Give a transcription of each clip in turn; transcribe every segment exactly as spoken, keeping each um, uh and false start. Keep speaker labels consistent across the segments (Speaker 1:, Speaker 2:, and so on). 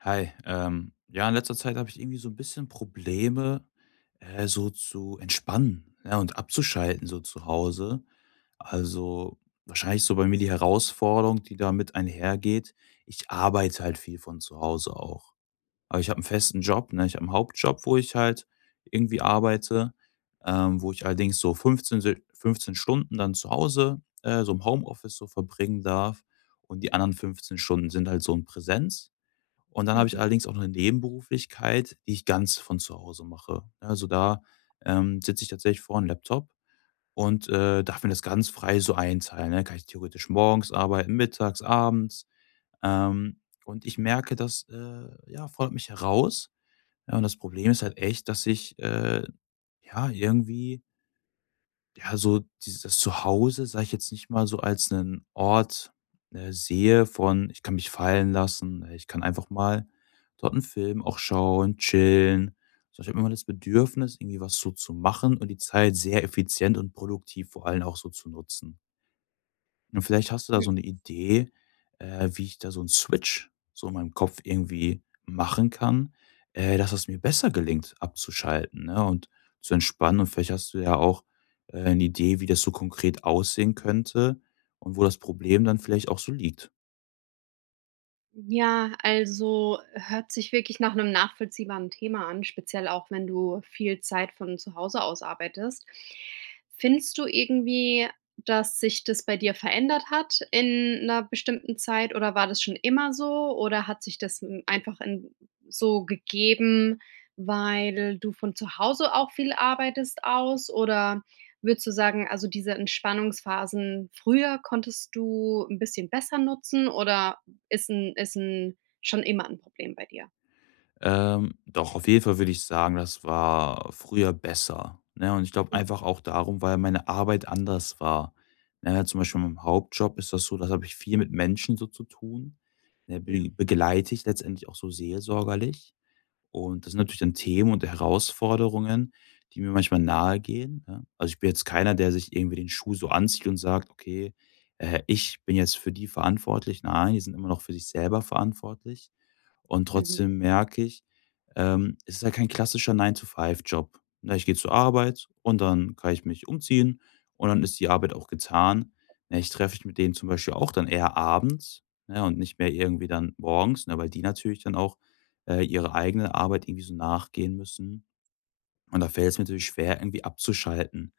Speaker 1: Hi, ähm, ja, in letzter Zeit habe ich irgendwie so ein bisschen Probleme, äh, so zu entspannen, ja, und abzuschalten so zu Hause. Also, wahrscheinlich so bei mir die Herausforderung, die damit einhergeht, ich arbeite halt viel von zu Hause auch. Aber ich habe einen festen Job, ne? Ich habe einen Hauptjob, wo ich halt irgendwie arbeite, ähm, wo ich allerdings so fünfzehn si fünfzehn Stunden dann zu Hause, äh, so im Homeoffice so verbringen darf und die anderen fünfzehn Stunden sind halt so in Präsenz. Und dann habe ich
Speaker 2: Mhm.
Speaker 1: allerdings auch noch eine Nebenberuflichkeit, die ich ganz von zu Hause mache. Also, da, ähm, sitze ich tatsächlich vor einem Laptop und, äh, darf mir das ganz frei so einteilen, ne? Kann ich theoretisch morgens arbeiten, mittags, abends. Ähm, und ich merke, das, äh, ja, fordert mich heraus. Ja, und das Problem ist halt echt, dass ich, äh, ja, irgendwie ja, so dieses Zuhause, sage ich jetzt nicht mal so als einen Ort, äh, sehe von: „Ich kann mich fallen lassen, ne, ich kann einfach mal dort einen Film auch schauen, chillen.“ So, ich habe immer das Bedürfnis, irgendwie was so zu machen und die Zeit sehr effizient und produktiv vor allem auch so zu nutzen. Und vielleicht hast du da
Speaker 2: Mhm.
Speaker 1: so eine Idee, äh, wie ich da so einen Switch so in meinem Kopf irgendwie machen kann, äh, dass es mir besser gelingt, abzuschalten, ne, und zu entspannen. Und vielleicht hast du ja auch, äh, 'ne Idee, wie das so konkret aussehen könnte und wo das Problem dann vielleicht auch so liegt.
Speaker 2: Ja, also hört sich wirklich nach einem nachvollziehbaren Thema an, speziell auch, wenn du viel Zeit von zu Hause aus arbeitest. Findest du irgendwie, dass sich das bei dir verändert hat in einer bestimmten Zeit oder war das schon immer so oder hat sich das, hm, einfach in so gegeben, weil du von zu Hause auch viel arbeitest aus oder würdest du sagen, also, diese Entspannungsphasen früher konntest du ein bisschen besser nutzen oder ist ein ist ein schon immer ein Problem bei dir?
Speaker 1: Ähm, doch, auf jeden Fall würde ich sagen, das war früher besser, ne? Und ich glaube
Speaker 2: Mhm.
Speaker 1: einfach auch darum, weil meine Arbeit anders war. Ne, zum Beispiel meinem Hauptjob ist das so, das habe ich viel mit Menschen so zu tun. Ne,
Speaker 2: Ja.
Speaker 1: be begleite ich letztendlich auch so seelsorgerlich. Und das sind natürlich dann Themen und Herausforderungen, die mir manchmal nahegehen, ne? Also, ich bin jetzt keiner, der sich irgendwie den Schuh so anzieht und sagt: „Okay, äh, ich bin jetzt für die verantwortlich.“ Nein, die sind immer noch für sich selber verantwortlich. Und
Speaker 2: Mhm.
Speaker 1: trotzdem merke ich, ähm, es ist ja kein klassischer nine to five job. Ne, ich gehe zur Arbeit und dann kann ich mich umziehen und dann ist die Arbeit auch getan. Ne, ich treffe mich mit denen zum Beispiel auch dann eher abends, ne, und nicht mehr irgendwie dann morgens, ne, weil die natürlich dann auch, äh, ihrer eigenen Arbeit irgendwie so nachgehen müssen. Und da fällt es mir natürlich schwer, irgendwie abzuschalten,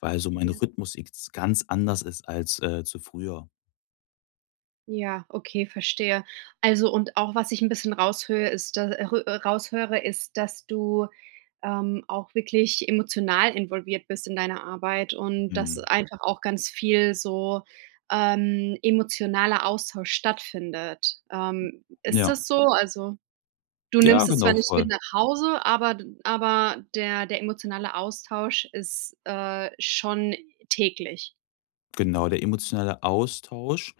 Speaker 1: weil so mein
Speaker 2: Ja.
Speaker 1: Rhythmus jetzt ganz anders ist als, äh, zu früher.
Speaker 2: Ja, okay, verstehe. Also, und auch was ich ein bisschen raushöre, ist da rö äh, raushöre, ist, dass du, ähm, auch wirklich emotional involviert bist in deiner Arbeit und dass
Speaker 1: Mhm.
Speaker 2: einfach auch ganz viel so, ähm, emotionaler Austausch stattfindet. Ähm, ist
Speaker 1: Ja.
Speaker 2: das so? Also, du
Speaker 1: Ja,
Speaker 2: nimmst es zwar
Speaker 1: genau,
Speaker 2: nicht mit
Speaker 1: voll.
Speaker 2: nach Hause, aber d aber der der emotionale Austausch ist, äh, schon täglich.
Speaker 1: Genau, der emotionale Austausch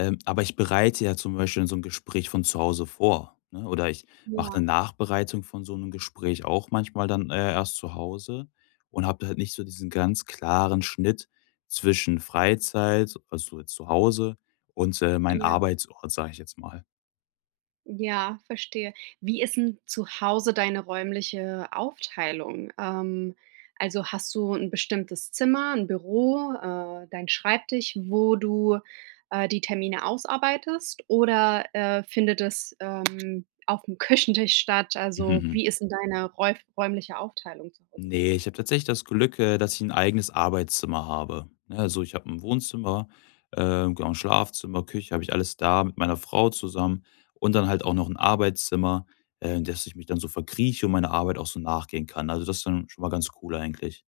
Speaker 1: Ähm, Aber ich bereite ja zum Beispiel so ein Gespräch von zu Hause vor, ne? Oder ich mache eine
Speaker 2: Ja,
Speaker 1: Nachbereitung von so einem Gespräch auch manchmal dann, äh, erst zu Hause und habe halt nicht so diesen ganz klaren Schnitt zwischen Freizeit, also jetzt zu Hause und, äh, mein
Speaker 2: ja,
Speaker 1: Arbeitsort, sage ich jetzt mal.
Speaker 2: ja, verstehe. Wie ist 'n zu Hause deine räumliche Aufteilung? Ähm, also, hast du ein bestimmtes Zimmer, ein Büro, äh, deinen Schreibtisch, wo du, äh, die Termine ausarbeitest oder, äh, findet es, ähm, auf dem Küchentisch statt? Also, wie ist 'n deine räuf räumliche Aufteilung zu Hause?
Speaker 1: Nee, ich habe tatsächlich das Glück, äh, dass ich ein eigenes Arbeitszimmer habe, ne? Also, ich habe ein Wohnzimmer, ähm, genau, ein Schlafzimmer, Küche, habe ich alles da mit meiner Frau zusammen und dann halt auch noch ein Arbeitszimmer, äh, in das ich mich dann so verkrieche und meine Arbeit auch so nachgehen kann. Also, das ist dann schon mal ganz cool eigentlich.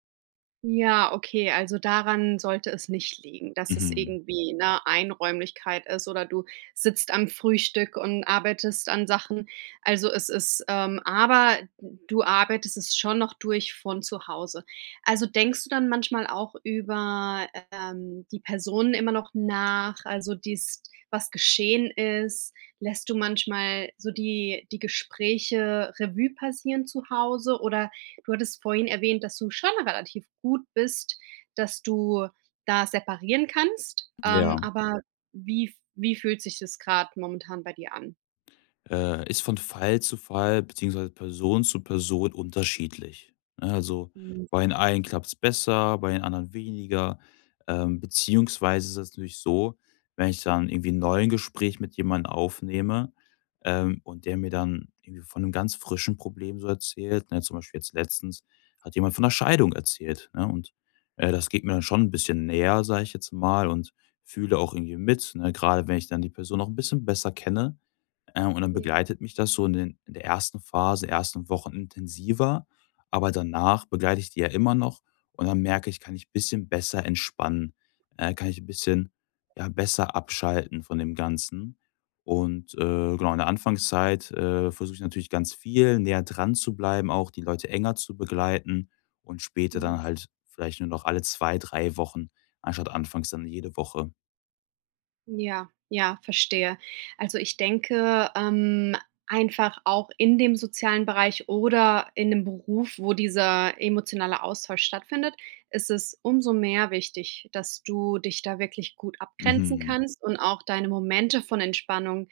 Speaker 2: Ja, okay, also daran sollte es nicht liegen, dass es
Speaker 1: Mhm.
Speaker 2: irgendwie eine Einräumlichkeit ist oder du sitzt am Frühstück und arbeitest an Sachen. Also, es ist ähm, aber du arbeitest es schon noch durch von zu Hause. Also, denkst du dann manchmal auch über, ähm, die Personen immer noch nach, also dies was geschehen ist? Lässt du manchmal so die die Gespräche Revue passieren zu Hause oder du hattest vorhin erwähnt, dass du schon relativ gut bist, dass du da separieren kannst, ähm,
Speaker 1: Ja.
Speaker 2: aber wie wie fühlt sich das gerade momentan bei dir an?
Speaker 1: Äh, ist von Fall zu Fall beziehungsweise Person zu Person unterschiedlich. Ne, also,
Speaker 2: Mhm.
Speaker 1: bei den einen klappt es besser, bei den anderen weniger. Ähm, beziehungsweise ist es natürlich so, wenn ich dann irgendwie ein neues Gespräch mit jemandem aufnehme, ähm, und der mir dann irgendwie von einem ganz frischen Problem so erzählt, ne? Zum Beispiel jetzt letztens hat jemand von einer Scheidung erzählt, ne? Und, äh, das geht mir dann schon ein bisschen näher, sage ich jetzt mal, und fühle auch irgendwie mit, ne? Gerade wenn ich dann die Person noch ein bisschen besser kenne. Äh, und dann
Speaker 2: Ja,
Speaker 1: begleitet mich das so in den in der ersten Phase, ersten Wochen intensiver, aber danach begleite ich die ja immer noch und dann merke ich, kann ich ein bisschen besser entspannen, äh, kann ich 'n bisschen, ja, besser abschalten von dem Ganzen. Und, äh, genau, in der Anfangszeit, äh, versuche ich natürlich ganz viel näher dran zu bleiben, auch die Leute enger zu begleiten und später dann
Speaker 2: ja.
Speaker 1: halt vielleicht nur noch alle zwei drei Wochen anstatt anfangs dann jede Woche.
Speaker 2: Ja, ja, verstehe. Also, ich denke, ähm, einfach auch in dem sozialen Bereich oder in dem Beruf, wo dieser emotionale Austausch stattfindet, ist es umso mehr wichtig, dass du dich da wirklich gut abgrenzen
Speaker 1: Mhm.
Speaker 2: kannst und auch deine Momente von Entspannung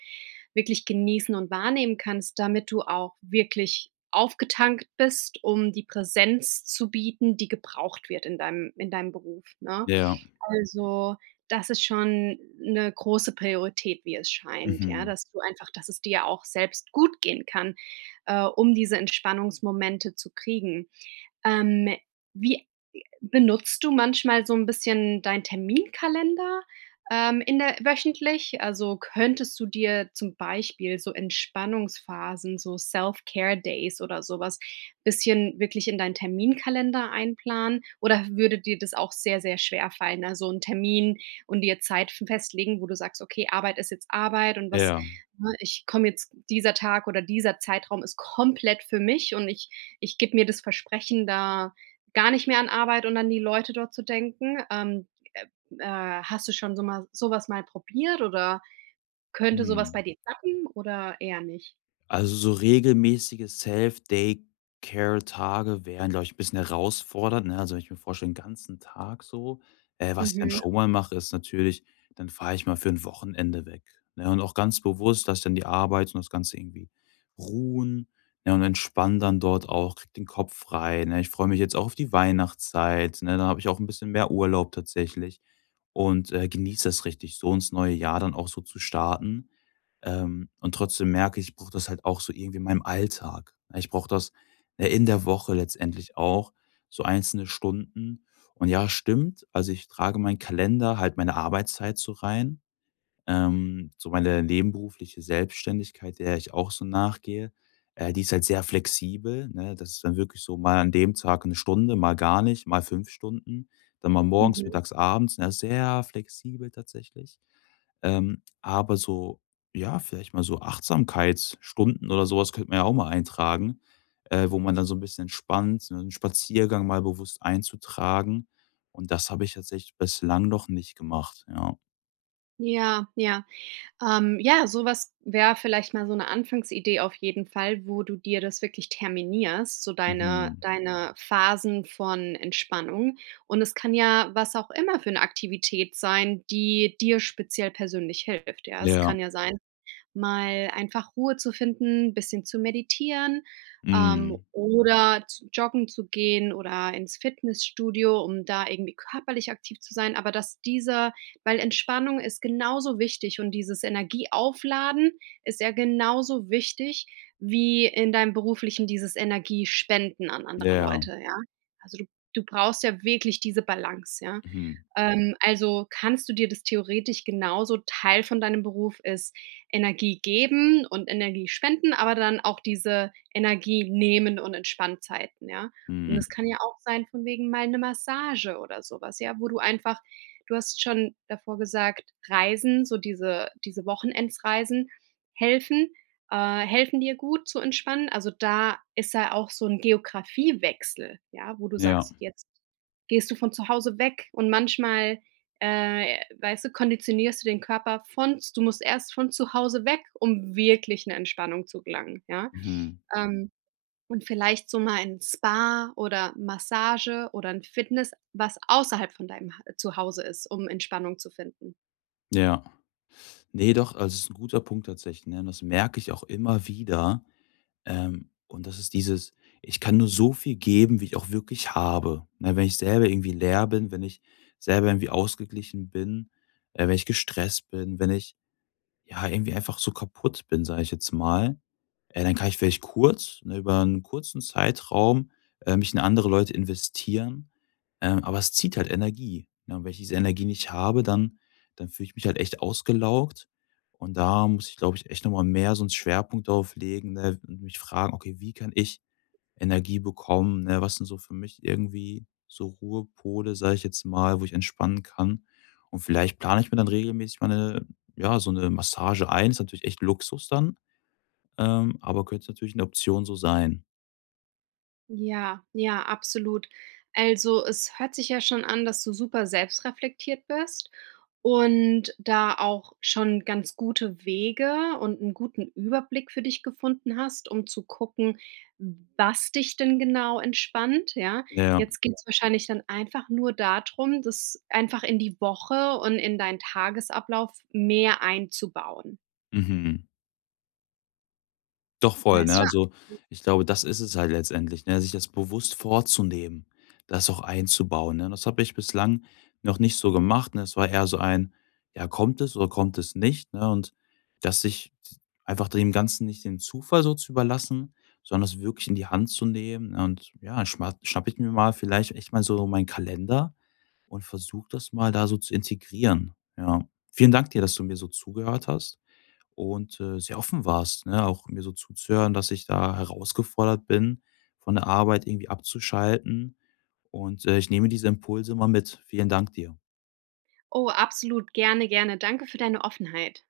Speaker 2: wirklich genießen und wahrnehmen kannst, damit du auch wirklich aufgetankt bist, um die Präsenz zu bieten, die gebraucht wird in deinem in deinem Beruf, ne?
Speaker 1: Ja.
Speaker 2: Also, das ist schon 'ne große Priorität, wie es scheint, ja,
Speaker 1: Mhm.
Speaker 2: dass du einfach dass es dir auch selbst gut gehen kann, äh, um diese Entspannungsmomente zu kriegen. Ähm, wie Benutzt du manchmal so ein bisschen deinen Terminkalender, ähm, in der wöchentlich? Also, könntest du dir zum Beispiel so Entspannungsphasen, so Self-Care-Days oder sowas bisschen wirklich in deinen Terminkalender einplanen? Oder würde dir das auch sehr, sehr schwer fallen, also einen Termin und dir Zeit festlegen, wo du sagst: „Okay, Arbeit ist jetzt Arbeit und was
Speaker 1: Ja.
Speaker 2: ne, ich komme jetzt dieser Tag oder dieser Zeitraum ist komplett für mich und ich ich gebe mir das Versprechen, da gar nicht mehr an Arbeit und an die Leute dort zu denken. Ähm, äh, äh, hast du schon so mal sowas mal probiert oder könnte sowas
Speaker 1: Mhm.
Speaker 2: bei dir klappen oder eher nicht?
Speaker 1: Also, so regelmäßige Self-Day-Care-Tage wären, glaube ich, ein bisschen herausfordernd, ne? Also, wenn ich mir vorstelle, den ganzen Tag so. Äh, was ich dann
Speaker 2: Mhm,
Speaker 1: schon mal mache, ist natürlich, dann fahre ich mal für ein Wochenende weg, ne? Und auch ganz bewusst, dass ich dann die Arbeit und das Ganze irgendwie ruhen, ne, und entspanne dann dort auch, kriege den Kopf frei, ne? Ich freue mich jetzt auch auf die Weihnachtszeit, ne? Dann habe ich auch ein bisschen mehr Urlaub tatsächlich und, äh, genieße das richtig, so ins neue Jahr dann auch so zu starten. Ähm, und trotzdem merke ich, ich brauche das halt auch so irgendwie in meinem Alltag. Ja, Ich brauche das äh, in der Woche letztendlich auch, so einzelne Stunden. Und ja, stimmt. Also ich trage meinen Kalender, halt meine Arbeitszeit so rein. Ähm, so meine nebenberufliche Selbstständigkeit, der ich auch so nachgehe, äh, die ist halt sehr flexibel, ne? Das ist dann wirklich so mal an dem Tag eine Stunde, mal gar nicht, mal fünf Stunden, dann mal morgens,
Speaker 2: mhm.
Speaker 1: mittags, abends, ne? Sehr flexibel tatsächlich. Ähm, aber so, ja, vielleicht mal so Achtsamkeitsstunden oder sowas könnte man ja auch mal eintragen, äh, wo man dann so ein bisschen entspannt so einen Spaziergang mal bewusst einzutragen. Und das habe ich tatsächlich bislang noch nicht gemacht, ja.
Speaker 2: Ja, ja. Ähm, ja, sowas wäre vielleicht mal so eine Anfangsidee auf jeden Fall, wo du dir das wirklich terminierst, so deine
Speaker 1: Mhm.
Speaker 2: deine Phasen von Entspannung. Und es kann ja was auch immer für eine Aktivität sein, die dir speziell persönlich hilft, ja. Es
Speaker 1: Ja,
Speaker 2: kann ja sein mal einfach Ruhe zu finden, ein bisschen zu meditieren, ähm,
Speaker 1: mhm.
Speaker 2: oder zu joggen zu gehen oder ins Fitnessstudio, um da irgendwie körperlich aktiv zu sein. Aber dass dieser weil Entspannung ist genauso wichtig und dieses Energieaufladen ist ja genauso wichtig wie in deinem Beruflichen dieses Energiespenden an
Speaker 1: Ja,
Speaker 2: andere
Speaker 1: ja.
Speaker 2: Leute, ja? Also, du du brauchst ja wirklich diese Balance, ja?
Speaker 1: Mhm,
Speaker 2: Ähm, also, kannst du dir das theoretisch genauso Teil von deinem Beruf ist Energie geben und Energie spenden, aber dann auch diese Energie nehmen und Entspanntheiten, ja? Und
Speaker 1: mhm.
Speaker 2: das kann ja auch sein von wegen mal 'ne Massage oder so was, ja, wo du einfach du hast schon davor gesagt, Reisen, so diese diese Wochenendsreisen helfen äh, helfen dir gut zu entspannen. Also, da ist ja auch so 'n Geografiewechsel, ja, wo du
Speaker 1: Ja,
Speaker 2: sagst, jetzt gehst du von zu Hause weg und manchmal äh, weißt du, konditionierst du den Körper von du musst erst von zu Hause weg, um wirklich 'ne Entspannung zu gelangen, ja?
Speaker 1: mhm.
Speaker 2: Ähm, und vielleicht so mal ein Spa oder Massage oder ein Fitness, was außerhalb von deinem Ha Zuhause ist, um Entspannung zu finden.
Speaker 1: Ja. Ne, doch, also, ist 'n guter Punkt tatsächlich, ne? Und das merke ich auch immer wieder, ähm, und das ist dieses: Ich kann nur so viel geben, wie ich auch wirklich habe, ne? Wenn ich selber irgendwie leer bin, wenn ich selber irgendwie ausgeglichen bin, äh, wenn ich gestresst bin, wenn ich ja, irgendwie einfach so kaputt bin, sage ich jetzt mal, äh, dann kann ich vielleicht kurz, ne, über einen kurzen Zeitraum, äh, mich in andere Leute investieren, ähm, aber es zieht halt Energie, ne? Und wenn ich diese Energie nicht habe, dann dann fühle ich mich halt echt ausgelaugt und da muss ich, glaube ich, echt noch mal mehr so 'n Schwerpunkt darauf legen, ne, und mich fragen: „Okay, wie kann ich Energie bekommen, ne? Was sind so für mich irgendwie so Ruhepole, sage ich jetzt mal, wo ich entspannen kann. Und vielleicht plane ich mir dann regelmäßig mal 'ne ja, so eine Massage ein. Ist natürlich echt Luxus dann, ähm, aber könnte natürlich eine Option so sein.
Speaker 2: Ja, ja, absolut. Also, es hört sich ja schon an, dass du super selbstreflektiert bist und da auch schon ganz gute Wege und einen guten Überblick für dich gefunden hast, um zu gucken, was dich denn genau entspannt, ja?
Speaker 1: Ja.
Speaker 2: Jetzt geht es wahrscheinlich dann einfach nur darum, das einfach in die Woche und in deinen Tagesablauf mehr einzubauen,
Speaker 1: Mhm. Doch voll, ne?
Speaker 2: weißt du? Ja.
Speaker 1: Also, ich glaube, das ist es halt letztendlich, ne, sich das bewusst vorzunehmen, das auch einzubauen, ne? Das habe ich bislang noch nicht so gemacht, ne? Es war eher so ein: „Ja, kommt es oder kommt es nicht“, ne? Und dass sich einfach dem Ganzen nicht den Zufall so zu überlassen, sondern es wirklich in die Hand zu nehmen, ne? Und ja, schma schnappe ich mir mal vielleicht echt mal so meinen Kalender und versuche das mal da so zu integrieren, ja. Vielen Dank dir, dass du mir so zugehört hast und, äh, sehr offen warst, ne? Auch mir so zuzuhören, dass ich da herausgefordert bin, von der Arbeit irgendwie abzuschalten und, äh, ich nehme diese Impulse mal mit. Vielen Dank dir.
Speaker 2: Oh, absolut, gerne, gerne. Danke für deine Offenheit.